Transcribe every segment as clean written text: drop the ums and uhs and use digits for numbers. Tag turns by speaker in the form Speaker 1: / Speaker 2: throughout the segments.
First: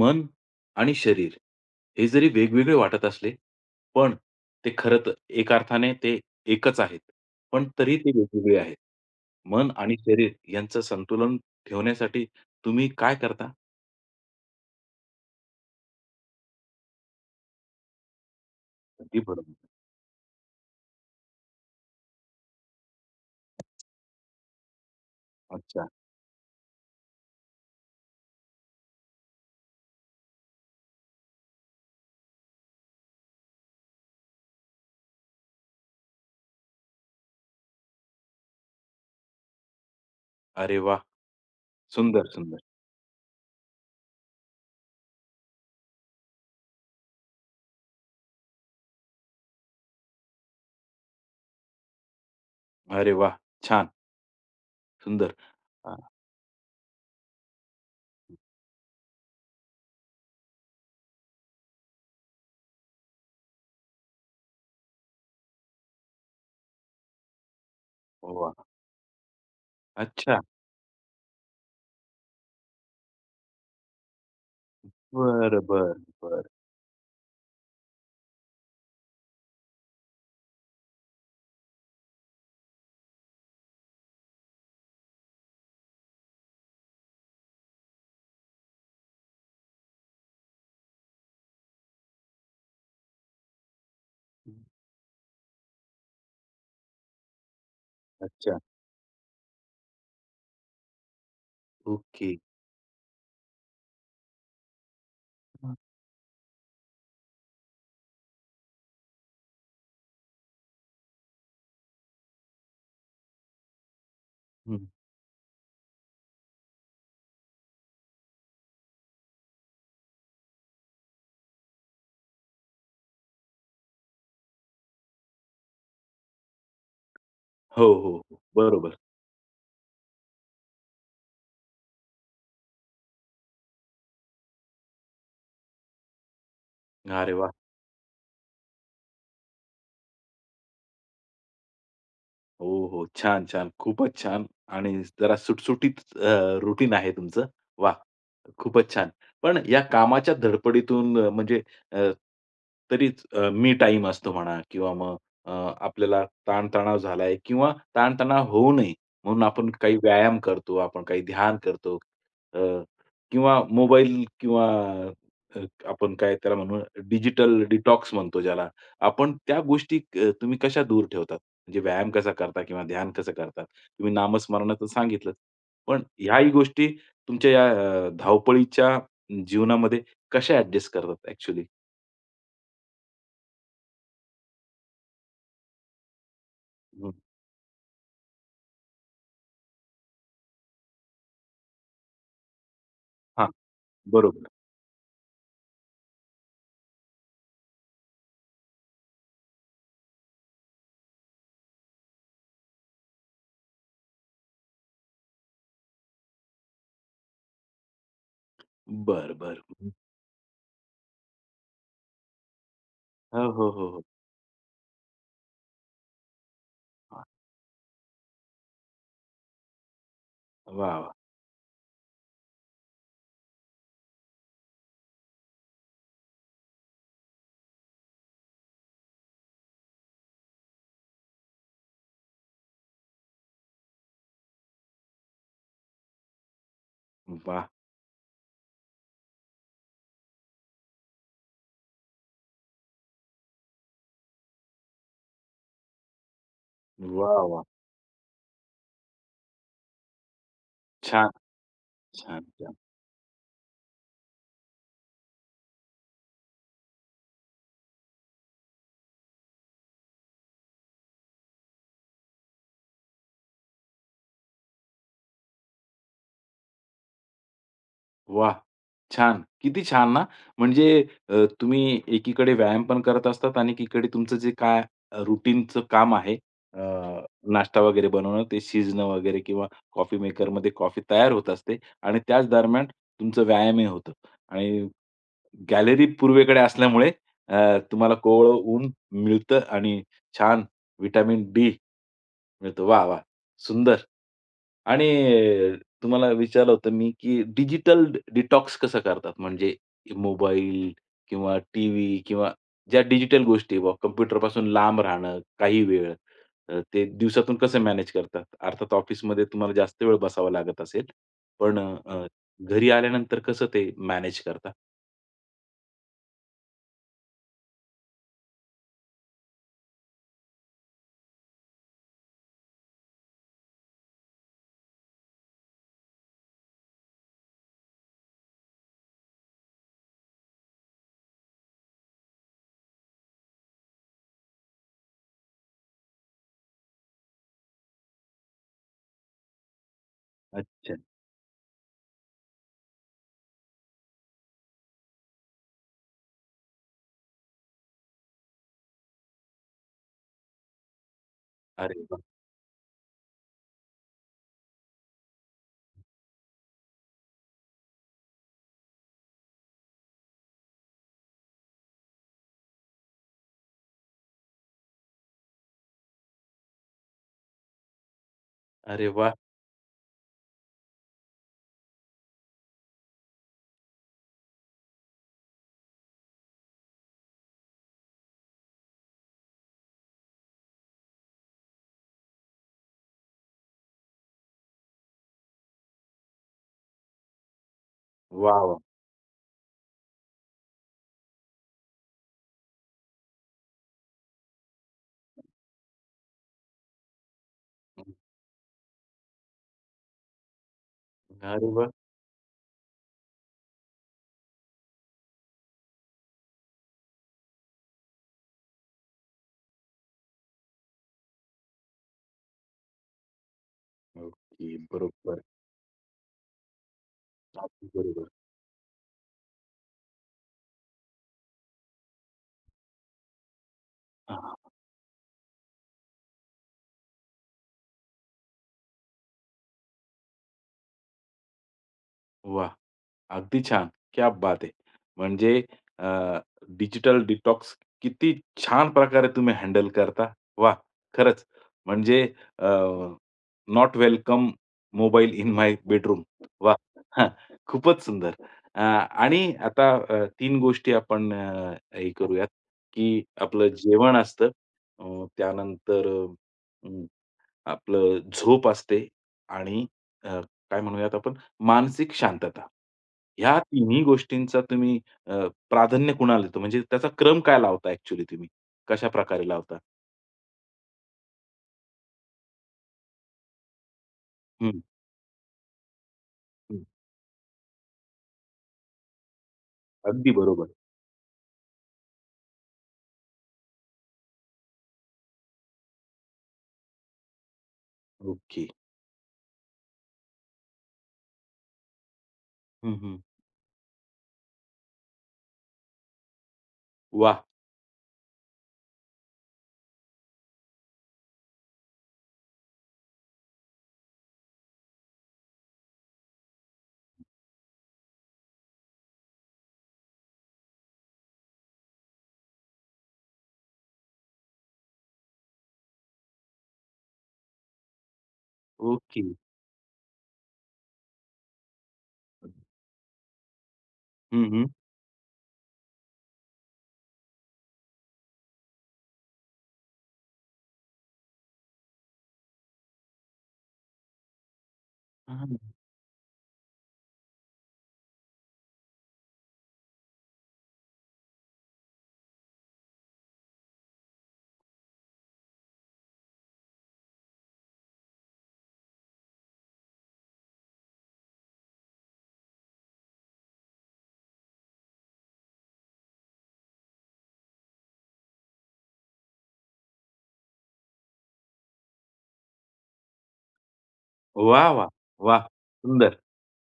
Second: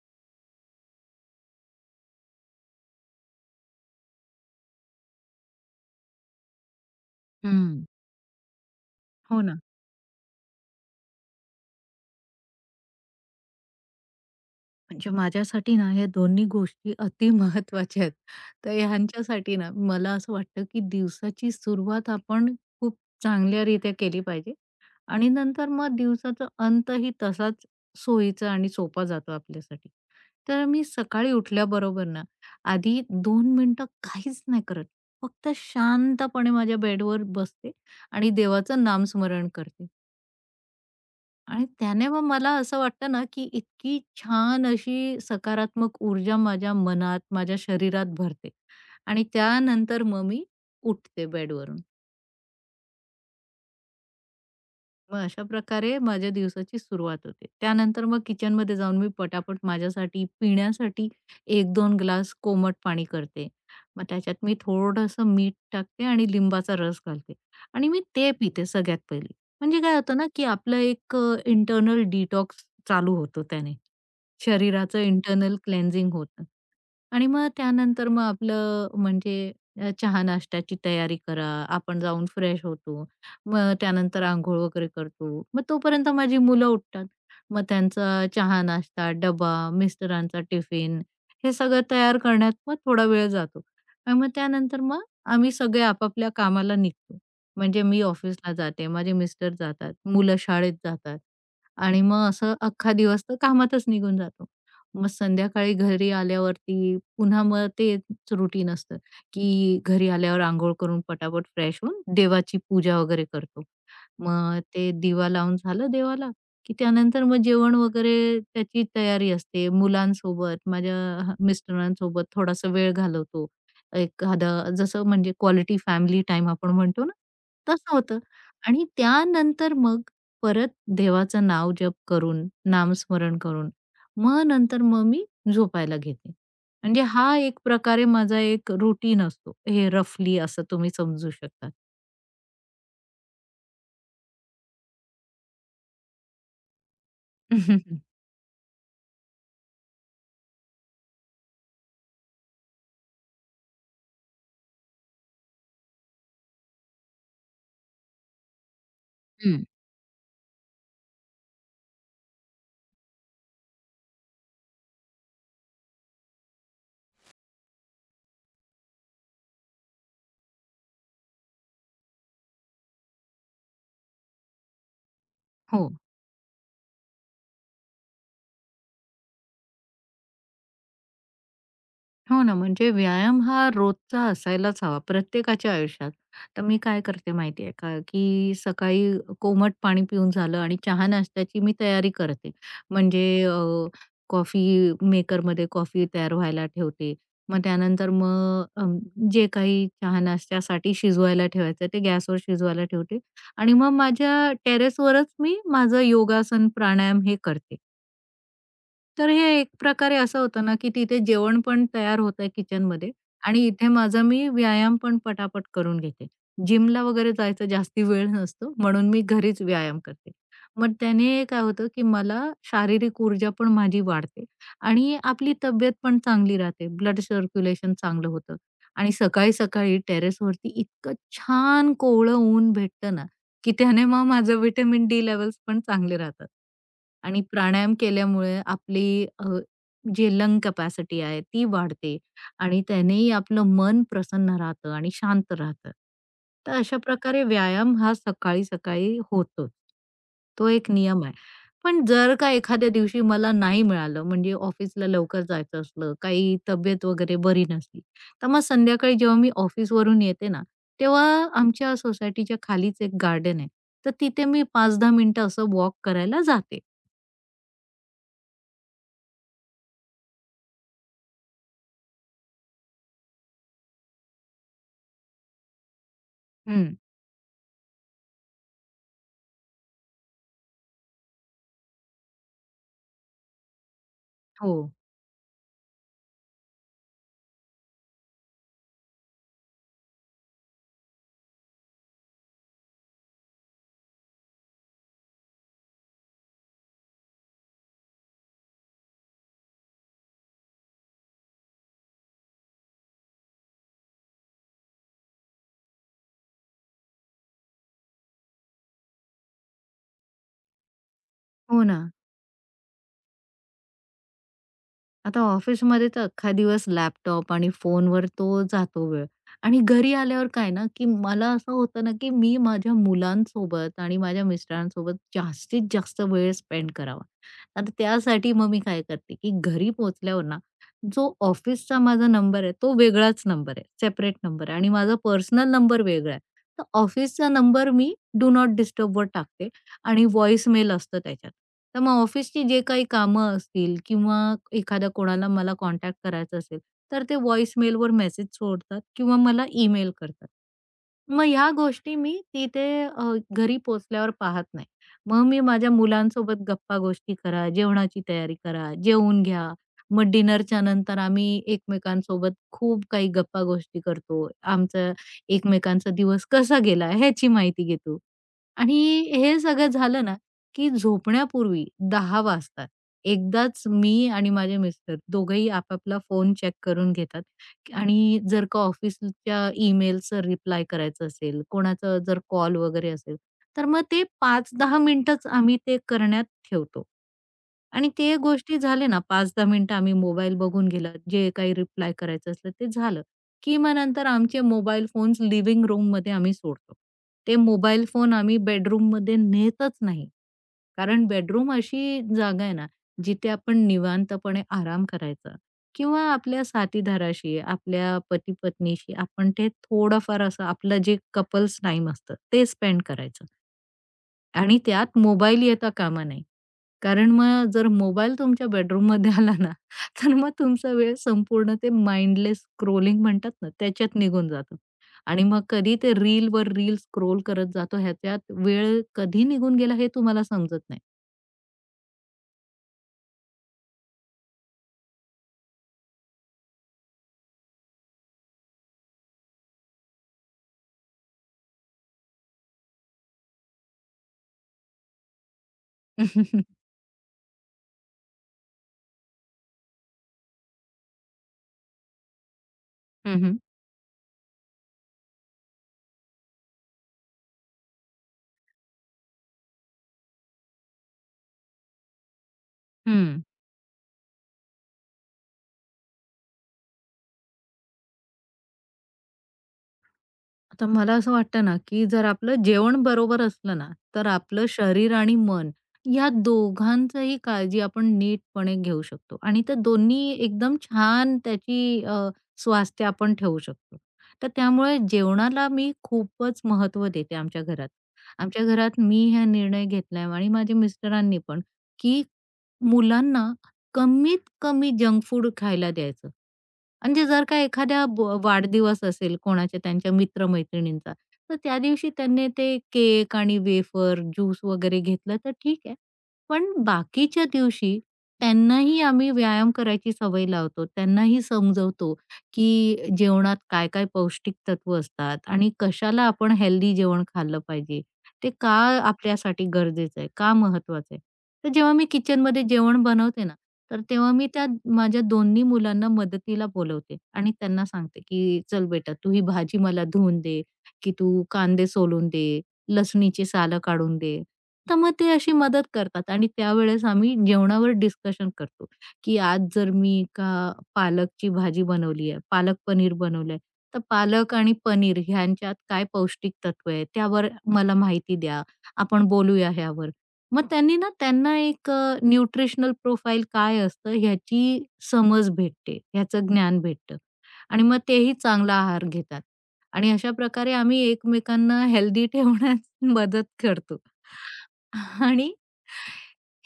Speaker 1: मन आणि शरीर हे जरी वेगवेगळे वाटत असले, पण ते खरं तर एका अर्थाने ते एकच आहेत. पण
Speaker 2: हं.
Speaker 1: तरी ते वेगवेगळे आहेत.
Speaker 2: हो ना.
Speaker 1: मन आणि शरीर यांचं संतुलन ठेवण्यासाठी तुम्ही काय करता?
Speaker 2: म्हणजे माझ्यासाठी ना ह्या दोन्ही गोष्टी अति महत्त्वाच्या आहेत. तर
Speaker 1: अगदी बरोबर.
Speaker 2: ह्यांच्यासाठी ना मला असं वाटतं, की दिवसाची सुरुवात आपण खूप चांगल्यारीत्या केली पाहिजे आणि नंतर
Speaker 1: अच्छा.
Speaker 2: मग दिवसाचा अंतही तसाच सोयीचा आणि सोपा जातो आपल्यासाठी. तर मी सकाळी उठल्याबरोबर ना आधी 2 मिनिटं काहीच नाही करत. फक्त शांतपणे माझ्या बेडवर बसते आणि देवाचं नामस्मरण करते.
Speaker 1: अरे वाह!
Speaker 2: आणि त्याने मग
Speaker 1: सुंदर,
Speaker 2: मला
Speaker 1: सुंदर.
Speaker 2: असं वाटतं ना, की इतकी छान अशी सकारात्मक ऊर्जा माझ्या मनात, माझ्या शरीरात भरते आणि त्यानंतर मग मी उठते बेडवरून.
Speaker 1: अरे वाह! छान,
Speaker 2: मग
Speaker 1: सुंदर.
Speaker 2: अशा
Speaker 1: अ,
Speaker 2: प्रकारे माझ्या दिवसाची सुरुवात होते. त्यानंतर मग किचनमध्ये जाऊन मी पटापट माझ्यासाठी पिण्यासाठी एक दोन ग्लास कोमट पाणी करते. मग त्याच्यात मी थोडंसं मीठ टाकते आणि लिंबाचा रस घालते आणि मी ते
Speaker 1: वाह!
Speaker 2: पिते सगळ्यात पहिले. म्हणजे काय होतं ना,
Speaker 1: अच्छा.
Speaker 2: की आपलं एक इंटरनल डिटॉक्स चालू होतो त्याने. शरीराचं इंटरनल
Speaker 1: बरं, बरं,
Speaker 2: क्लेन्झिंग
Speaker 1: बरं.
Speaker 2: होतं. आणि मग त्यानंतर मग आपलं म्हणजे चहा-नाश्त्याची तयारी करा, आपण जाऊन फ्रेश होतो. मग त्यानंतर अंघोळ वगैरे करतो. मग तोपर्यंत माझी मुलं उठतात. मग त्यांचा चहा-नाश्ता, डबा, मिस्टरांचा टिफिन हे सगळं तयार करण्यात मग थोडा वेळ जातो. आणि मग त्यानंतर मग आम्ही सगळे आपापल्या कामाला निघतो. म्हणजे मी ऑफिसला
Speaker 1: अच्छा.
Speaker 2: जाते, माझे मिस्टर जातात, मुलं शाळेत जातात आणि मग
Speaker 1: ओके.
Speaker 2: असं अख्खा दिवस तर कामातच निघून जातो. मग संध्याकाळी घरी आल्यावरती पुन्हा मग तेच रुटीन असतं, की घरी आल्यावर अंघोळ करून पटापट फ्रेश होऊन देवाची पूजा वगैरे करतो. मग
Speaker 1: हं.
Speaker 2: ते दिवा लावून झालं देवाला, की त्यानंतर मग जेवण वगैरे त्याची तयारी असते. मुलांसोबत, माझ्या मिस्टरांसोबत थोडासा वेळ घालवतो. एखादा जसं म्हणजे क्वालिटी फॅमिली टाईम आपण म्हणतो ना,
Speaker 1: हो,
Speaker 2: तसं
Speaker 1: हो,
Speaker 2: होतं.
Speaker 1: हो.
Speaker 2: आणि
Speaker 1: बरोबर.
Speaker 2: त्यानंतर मग परत देवाचं नाव जप करून, नामस्मरण करून, मग नंतर मग मी झोपायला घेते. म्हणजे
Speaker 1: अरे
Speaker 2: हा
Speaker 1: वाह!
Speaker 2: एक प्रकारे माझा एक रुटीन असतो. हे रफली असं तुम्ही समजू शकता.
Speaker 1: हो, हो. छान, छान. खूपच छान आणि जरा सुटसुटीत रुटीन आहे तुमचं. वाह! खूपच छान. पण या कामाच्या धडपडीतून म्हणजे अ, तरीच मी टाईम असतो म्हणा किंवा मग अ, आपल्याला ताणतणाव झालाय किंवा ताणतणाव होऊ नये म्हणून
Speaker 2: हं.
Speaker 1: आपण काही व्यायाम करतो, आपण काही ध्यान करतो अ, किंवा मोबाईल किंवा अ, आपण काय त्याला म्हणू डिजिटल डिटॉक्स म्हणतो ज्याला. आपण त्या गोष्टी तुम्ही कशा दूर ठेवतात? म्हणजे व्यायाम कसा करता किंवा ध्यान कसं करतात. तुम्ही नामस्मरणाचं सांगितलंच.
Speaker 2: हो.
Speaker 1: पण ह्याही गोष्टी तुमच्या या धावपळीच्या जीवनामध्ये कशा ॲडजस्ट करतात ॲक्चुअली?
Speaker 2: हो ना, म्हणजे व्यायाम हा रोजचा असायलाच हवा प्रत्येकाच्या आयुष्यात. तर मी काय
Speaker 1: हं.
Speaker 2: करते माहिती आहे का, की सकाळी कोमट पाणी पिऊन झालं आणि चहा नाश्त्याची मी तयारी करते. म्हणजे
Speaker 1: हां, बरोबर.
Speaker 2: कॉफी मेकरमध्ये कॉफी तयार व्हायला ठेवते. मग त्यानंतर मग जे काही चहा नाश्त्यासाठी शिजवायला ठेवायचं ते गॅसवर शिजवायला ठेवते आणि मग माझ्या टेरेसवरच मी माझं योगासन, प्राणायाम हे करते. तर
Speaker 1: बरं,
Speaker 2: हे
Speaker 1: बरं.
Speaker 2: एक
Speaker 1: हं.
Speaker 2: प्रकारे असं होतं ना, की तिथे जेवण पण तयार होतंय किचनमध्ये
Speaker 1: हो,
Speaker 2: आणि
Speaker 1: हो, हो,
Speaker 2: इथे
Speaker 1: हो.
Speaker 2: माझा मी व्यायाम पण पटापट करून घेते. जिमला
Speaker 1: हां.
Speaker 2: वगैरे जायचा जास्ती वेळ नसतो म्हणून मी घरीच व्यायाम करते.
Speaker 1: वाह,
Speaker 2: मग
Speaker 1: वाह!
Speaker 2: त्याने काय होतं, की मला शारीरिक ऊर्जा पण माझी वाढते आणि आपली तब्येत पण चांगली राहते. ब्लड सर्क्युलेशन चांगलं होतं आणि सकाळी-सकाळी टेरेसवरती इतकं छान कोवळं ऊन भेटतं ना की त्याने मग माझं व्हिटॅमिन डी लेव्हल्स पण चांगले राहतात. आणि
Speaker 1: वाह!
Speaker 2: प्राणायाम केल्यामुळे आपली जी लंग कॅपॅसिटी आहे ती वाढते आणि त्यानेही आपलं मन प्रसन्न राहतं आणि शांत राहतं. तर अशा प्रकारे
Speaker 1: वाह,
Speaker 2: व्यायाम हा सकाळी-सकाळी होतो तो एक नियम
Speaker 1: छान,
Speaker 2: आहे. पण जर
Speaker 1: छान,
Speaker 2: का
Speaker 1: छान.
Speaker 2: एखाद्या दिवशी मला नाही मिळालं म्हणजे ऑफिसला लवकर जायचं असलं, काही तब्येत वगैरे बरी नसली, तर मग संध्याकाळी जेव्हा मी ऑफिसवरून येते ना, तेव्हा आमच्या सोसायटीच्या खालीच एक गार्डन आहे. तर तिथे मी 5-10 मिनिटं असं वॉक करायला जाते.
Speaker 1: वाह! छान. किती छान ना. म्हणजे तुम्ही एकीकडे व्यायाम पण करत असतात आणि एकीकडे तुमचं जे काय रूटीनचं काम आहे, अ,
Speaker 2: हं.
Speaker 1: नाश्ता वगैरे बनवणं, ते शिजणं वगैरे किंवा कॉफी मेकरमध्ये कॉफी तयार होत असते आणि त्याच दरम्यान तुमचं व्यायामही होतं
Speaker 2: हो.
Speaker 1: आणि गॅलरी पूर्वेकडे असल्यामुळे तुम्हाला कोवळं ऊन मिळतं आणि छान व्हिटॅमिन डी मिळतो. वाह! वाह! सुंदर. आणि तुम्हाला विचारलं होतं मी, की डिजिटल डिटॉक्स कसं करतात? म्हणजे मोबाईल किंवा टीव्ही किंवा ज्या डिजिटल गोष्टी बुवा कॉम्प्युटरपासून लांब राहणं काही वेळ, ते दिवसातून कसं मॅनेज करतात? अर्थात ऑफिसमध्ये तुम्हाला जास्त वेळ बसावा लागत असेल, पण
Speaker 2: हो ना.
Speaker 1: घरी आल्यानंतर कसं ते मॅनेज करता?
Speaker 2: आता ऑफिसमध्ये तर अख्खा दिवस लॅपटॉप आणि फोनवर तो जातो वेळ. आणि घरी आल्यावर काय ना, की मला असं होतं ना, की मी माझ्या मुलांसोबत आणि माझ्या मिस्टरांसोबत जास्तीत जास्त वेळ स्पेंड करावा. आता त्यासाठी मग मी काय करते, की घरी पोहोचल्यावर ना, जो ऑफिसचा माझा नंबर आहे, तो वेगळाच नंबर आहे, सेपरेट नंबर आहे आणि माझा पर्सनल नंबर वेगळा आहे. तर ऑफिसचा नंबर मी डू नॉट डिस्टर्बवर टाकते आणि व्हॉईसमेल
Speaker 1: अच्छा.
Speaker 2: असतं त्याच्यात. तर मग ऑफिसची जे काही कामं असतील किंवा एखादा कोणाला मला कॉन्टॅक्ट करायचा असेल, तर ते व्हॉईसमेलवर मेसेज सोडतात किंवा मला ईमेल करतात. मग ह्या
Speaker 1: अरे
Speaker 2: गोष्टी
Speaker 1: वाह!
Speaker 2: मी तिथे घरी पोहोचल्यावर पाहत नाही. मग मी माझ्या मुलांसोबत गप्पा-गोष्टी करा, जेवणाची तयारी करा, जेवून घ्या. मग डिनरच्या नंतर आम्ही एकमेकांसोबत खूप काही गप्पा-गोष्टी करतो. आमचा एकमेकांचा दिवस कसा गेला ह्याची माहिती घेतो. आणि
Speaker 1: अरे वाह!
Speaker 2: हे सगळं झालं ना, की झोपण्यापूर्वी 10 वाजतात. एकदाच मी आणि माझे मिस्टर दोघंही आपापला फोन चेक करून घेतात आणि जर का ऑफिसच्या ईमेलचं रिप्लाय करायचं असेल, कोणाचा जर कॉल वगैरे असेल, तर मग ते 5-10 मिनिटंच आम्ही ते करण्यात ठेवतो. आणि ते
Speaker 1: वाह, वाह!
Speaker 2: गोष्टी झाले ना 5-10 मिनिटं आम्ही मोबाईल बघून गेला, जे काही रिप्लाय करायचं असलं ते झालं. की मग नंतर आमचे मोबाईल फोन्स लिव्हिंग रूममध्ये आम्ही सोडतो. ते मोबाईल फोन आम्ही बेडरूममध्ये नेतच नाही. कारण
Speaker 1: अरे
Speaker 2: बेडरूम
Speaker 1: वाह!
Speaker 2: अशी जागा आहे ना, जिथे आपण निवांतपणे आराम करायचा किंवा आपल्या साथीदाराशी, आपल्या पती-पत्नीशी आपण ते थोडंफार असं आपलं जे कपल्स टाईम असतं ते स्पेंड करायचं.
Speaker 1: ओके.
Speaker 2: आणि त्यात
Speaker 1: बरोबर.
Speaker 2: मोबाईल येता कामा नये. कारण मग जर
Speaker 1: अगदी बरोबर.
Speaker 2: मोबाईल तुमच्या बेडरूममध्ये आला ना, तर मग तुमचा वेळ संपूर्ण ते माइंडलेस स्क्रोलिंग म्हणतात ना, त्याच्यात निघून
Speaker 1: हां,
Speaker 2: जातो. आणि मग कधी ते रील रीलवर रील स्क्रोल करत जातो, ह्याच्यात वेळ कधी निघून गेला हे तुम्हाला समजत नाही.
Speaker 1: वाह! अगदी छान. क्या बात है! म्हणजे अ, डिजिटल डिटॉक्स किती छान प्रकारे तुम्ही हँडल करता. वा खरंच म्हणजे अ, not welcome mobile in my bedroom. वा हां, खूपच सुंदर. आणि आता 3 गोष्टी आपण हे करूयात, की
Speaker 2: हं, हं.
Speaker 1: आपलं जेवण असतं. त्यानंतर आपलं झोप असते आणि अ, काय म्हणूयात आपण मानसिक शांतता. ह्या तिन्ही गोष्टींचा तुम्ही प्राधान्य कुणाला देतो? म्हणजे त्याचा क्रम काय लावता ॲक्चुअली तुम्ही? कशाप्रकारे लावता?
Speaker 2: आता मला असं वाटतं ना, की जर आपलं जेवण बरोबर असलं ना, तर आपलं
Speaker 1: हं,
Speaker 2: शरीर आणि मन या
Speaker 1: हं.
Speaker 2: दोघांचंही काळजी आपण नीटपणे घेऊ शकतो आणि ते
Speaker 1: अगदी
Speaker 2: दोन्ही
Speaker 1: बरोबर.
Speaker 2: एकदम छान त्याची स्वास्थ्य आपण ठेवू शकतो. तर त्यामुळे जेवणाला मी खूपच महत्त्व देते आमच्या घरात.
Speaker 1: ओके.
Speaker 2: आमच्या घरात मी हा निर्णय घेतलाय आणि माझ्या मिस्टरांनी पण, की
Speaker 1: हं, हं.
Speaker 2: मुलांना कमीत कमी जंक फूड खायला द्यायचं. म्हणजे
Speaker 1: वाह!
Speaker 2: जर का एखाद्या वाढदिवस असेल कोणाच्या त्यांच्या मित्र-मैत्रिणींचा, तर त्या दिवशी त्यांनी ते केक आणि वेफर, ज्यूस वगैरे घेतलं तर ठीक आहे. पण बाकीच्या दिवशी त्यांनाही आम्ही व्यायाम करायची सवय लावतो. त्यांनाही समजवतो, की जेवणात काय-काय पौष्टिक तत्व असतात आणि कशाला आपण हेल्दी जेवण खाल्लं पाहिजे. ते का
Speaker 1: ओके.
Speaker 2: आपल्यासाठी गरजेचं आहे, का महत्वाचं आहे. तर जेव्हा मी किचनमध्ये जेवण बनवते ना तर तेव्हा
Speaker 1: हं,
Speaker 2: मी
Speaker 1: हं.
Speaker 2: त्या माझ्या दोन्ही मुलांना मदतीला बोलवते आणि त्यांना सांगते, की "चल बेटा, तू ही भाजी मला धुवून दे, की तू कांदे सोलून दे, लसणीची सालं काढून दे." तर मग ते अशी
Speaker 1: हां.
Speaker 2: मदत करतात आणि त्यावेळेस आम्ही जेवणावर डिस्कशन करतो, की आज जर मी का पालकची भाजी बनवली आहे, पालक पनीर बनवलंय, तर पालक आणि पनीर ह्यांच्यात काय पौष्टिक तत्व आहे, त्यावर मला माहिती द्या. आपण बोलूया ह्यावर. मग त्यांनी ना त्यांना एक न्यूट्रिशनल प्रोफाइल काय असतं ह्याची समज भेटते, ह्याचं ज्ञान भेटतं आणि मग तेही चांगला आहार घेतात आणि अशा प्रकारे आम्ही एकमेकांना हेल्दी ठेवण्यास मदत करतो.
Speaker 1: वाह, वाह! वाह!
Speaker 2: आणि
Speaker 1: सुंदर.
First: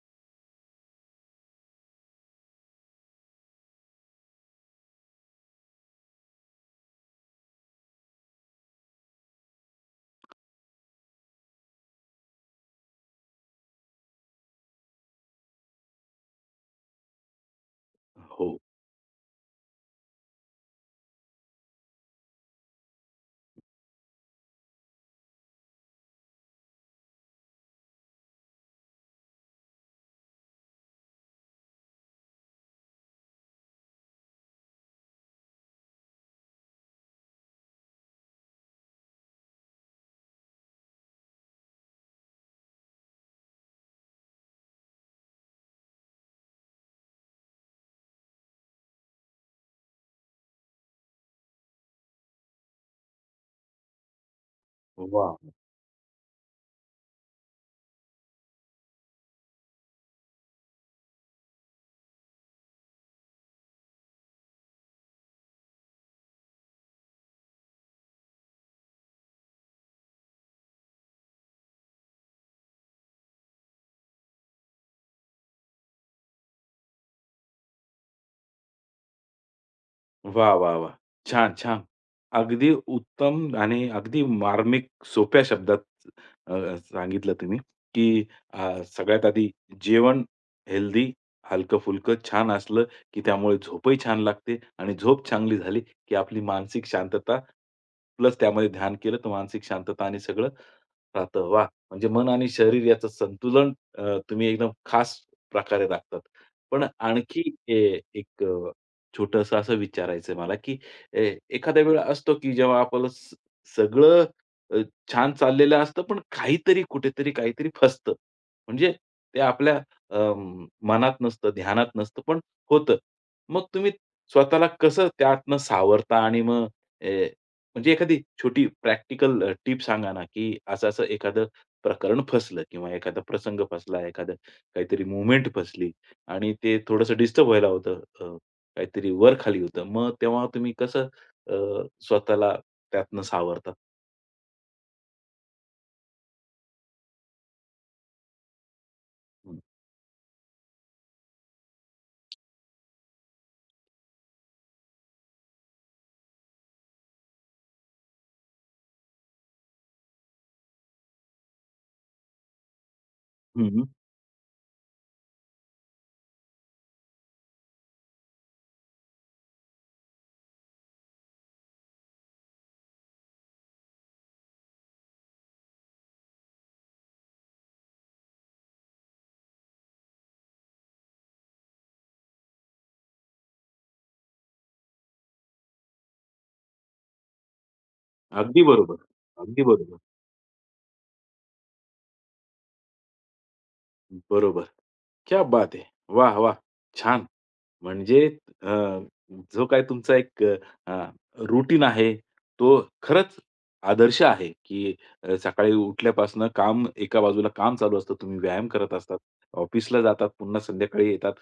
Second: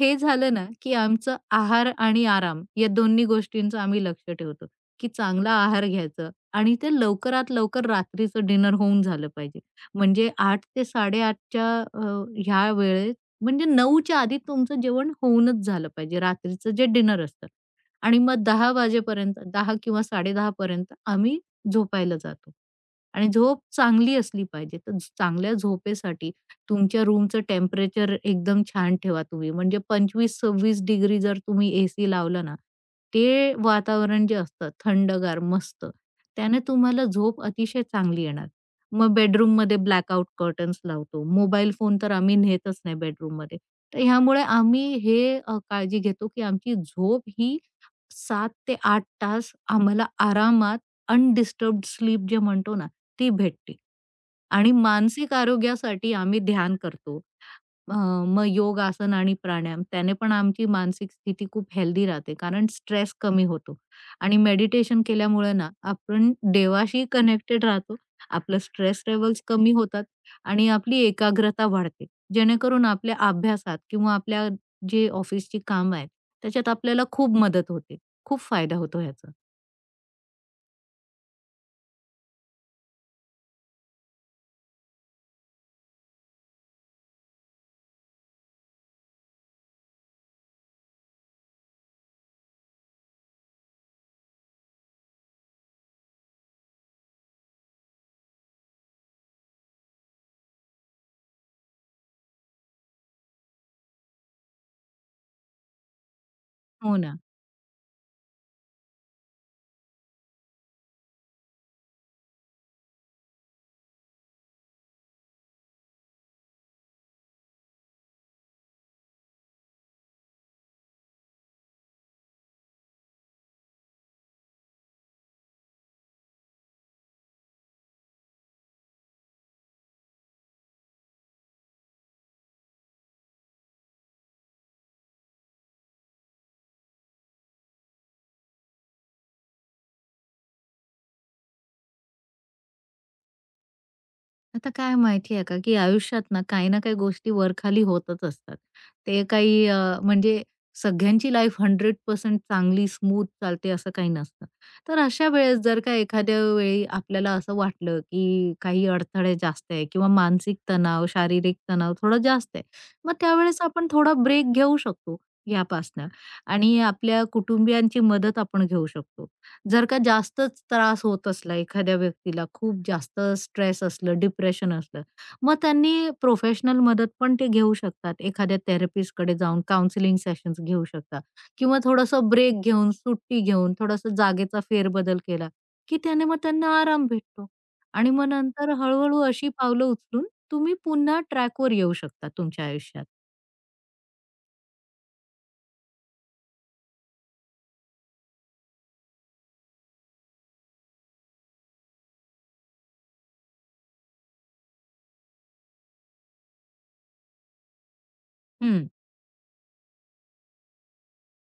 Speaker 2: हे झालं ना, की आमचं आहार आणि आराम या दोन्ही गोष्टींचं आम्ही लक्ष ठेवतो, की चांगला आहार घ्यायचं आणि ते लवकरात लवकर रात्रीचं डिनर होऊन झालं पाहिजे. म्हणजे 8 ते 8:30च्या ह्या वेळेत म्हणजे 9च्या आधी तुमचं जेवण होऊनच झालं पाहिजे, रात्रीचं जे डिनर असतं आणि मग
Speaker 1: हो.
Speaker 2: 10 वाजेपर्यंत 10 किंवा 10:30 पर्यंत आम्ही झोपायला जातो आणि झोप चांगली असली पाहिजे. तर चांगल्या झोपेसाठी तुमच्या रूमचं टेम्परेचर एकदम छान ठेवा तुम्ही. म्हणजे 25-26 डिग्री जर तुम्ही एसी लावला ना, ते वातावरण जे असतं थंडगार, मस्त, त्याने तुम्हाला झोप अतिशय चांगली येणार. मग बेडरूममध्ये ब्लॅकआउट कर्टन्स लावतो. मोबाईल फोन तर आम्ही नेतच नाही बेडरूममध्ये. तर ह्यामुळे आम्ही हे काळजी घेतो, की आमची झोप ही 7 ते 8 तास आम्हाला आरामात अनडिस्टर्ब्ड स्लीप जे म्हणतो ना, ती भेटते. आणि मानसिक
Speaker 1: वाह!
Speaker 2: आरोग्यासाठी आम्ही ध्यान करतो. अ, मग योग, आसन आणि प्राणायाम त्याने पण आमची मानसिक स्थिती खूप हेल्दी राहते कारण स्ट्रेस कमी होतो आणि मेडिटेशन केल्यामुळे ना आपण देवाशी कनेक्टेड राहतो. आपलं स्ट्रेस लेव्हल्स कमी होतात आणि आपली एकाग्रता वाढते. जेणेकरून आपल्या अभ्यासात किंवा आपल्या जे ऑफिसची कामं आहेत त्याच्यात आपल्याला खूप मदत होते. खूप फायदा होतो ह्याचा.
Speaker 1: वाह, वाह, वाह! छान, छान. अगदी उत्तम आणि अगदी मार्मिक सोप्या शब्दात सांगितलं तुम्ही, की सगळ्यात आधी जेवण हेल्दी, हलकं-फुलकं, छान असलं, की त्यामुळे झोपही छान लागते आणि झोप चांगली झाली, की आपली मानसिक शांतता प्लस त्यामध्ये ध्यान केलं, तर मानसिक शांतता आणि सगळं राहतं. वाह! म्हणजे मन आणि शरीर याचं संतुलन तुम्ही एकदम खास प्रकारे राखतात. पण
Speaker 2: हो ना.
Speaker 1: आणखी एक छोटंसं असं विचारायचंय मला, की एखाद्या वेळा असतो, की जेव्हा आपलं सगळं अ, छान चाललेलं असतं, पण काहीतरी कुठेतरी काहीतरी फसतं. म्हणजे ते आपल्या मनात नसतं, ध्यानात नसतं, पण होतं. मग तुम्ही स्वतःला कसं त्यातनं सावरता आणि मग ए म्हणजे एखादी छोटी प्रॅक्टिकल सांगा ना, की असं-असं एखादं प्रकरण फसलं किंवा एखादा प्रसंग फसला, एखादं काहीतरी मूव्हमेंट फसली आणि ते थोडंसं डिस्टर्ब व्हायला होतं काहीतरी वर-खाली होतं. मग तेव्हा तुम्ही कसं अ, स्वतःला त्यातनं सावरतात?
Speaker 2: आता काय माहिती आहे का, की आयुष्यात ना काही ना काही गोष्टी वरखाली होतच असतात. ते काही म्हणजे सगळ्यांची लाईफ 100% चांगली स्मूथ चालते असं काही नसतं. तर अशा वेळेस जर का एखाद्या वेळी आपल्याला असं वाटलं, की काही अडथळे जास्त आहे किंवा मानसिक तणाव, शारीरिक तणाव थोडा जास्त आहे. मग त्यावेळेस
Speaker 1: हं, हं.
Speaker 2: आपण थोडा ब्रेक घेऊ शकतो यापासनं आणि आपल्या कुटुंबियांची मदत आपण घेऊ शकतो. जर का जास्तच त्रास होत असला एखाद्या व्यक्तीला, खूप जास्त स्ट्रेस असलं, डिप्रेशन असलं, मग त्यांनी प्रोफेशनल मदत पण ते घेऊ शकतात. एखाद्या थेरपिस्टकडे जाऊन काउंसलिंग सेशन्स घेऊ शकतात किंवा थोडंसं ब्रेक घेऊन, सुट्टी घेऊन, थोडासा जागेचा फेरबदल केला, की त्याने मग त्यांना आराम भेटतो. आणि मग
Speaker 1: अगदी
Speaker 2: नंतर
Speaker 1: बरोबर.
Speaker 2: हळू अशी
Speaker 1: अगदी
Speaker 2: पावलं
Speaker 1: बरोबर.
Speaker 2: उचलून तुम्ही पुन्हा ट्रॅकवर येऊ शकता तुमच्या आयुष्यात.
Speaker 1: बरोबर. क्या बात है! वाह, वाह! छान. म्हणजे अ, जो काय तुमचा एक अ, रूटीन आहे, तो खरंच आदर्श आहे, की सकाळी उठल्यापासून काम एका बाजूला काम चालू असतं, तुम्ही व्यायाम
Speaker 2: हं.
Speaker 1: करत असतात, ऑफिसला जातात, पुन्हा संध्याकाळी येतात,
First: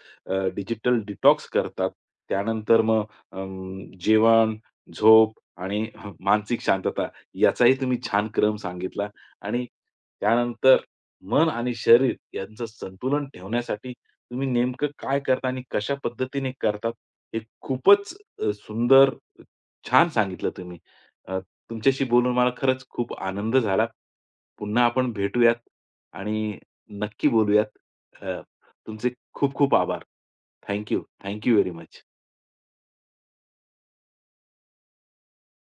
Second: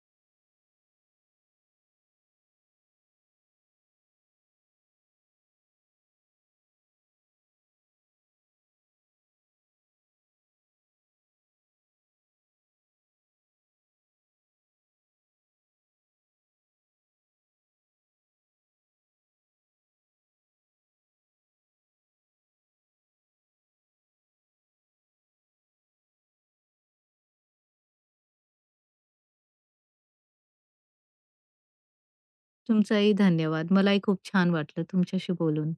Speaker 1: डिजिटल डिटॉक्स करतात. त्यानंतर मग अं, जेवण, झोप आणि मानसिक शांतता याचाही तुम्ही छान क्रम सांगितला आणि त्यानंतर मन आणि शरीर यांचं संतुलन ठेवण्यासाठी तुम्ही नेमकं काय करता आणि कशा पद्धतीने करतात, हे खूपच सुंदर, छान सांगितलं तुम्ही. अ, तुमच्याशी बोलून मला खरंच खूप आनंद झाला. पुन्हा आपण भेटूयात आणि नक्की बोलूयात. अ, तुमचे खूप खूप आभार. Thank you. Very much.
Speaker 2: तुमचाही धन्यवाद. मलाही खूप छान वाटलं तुमच्याशी बोलून.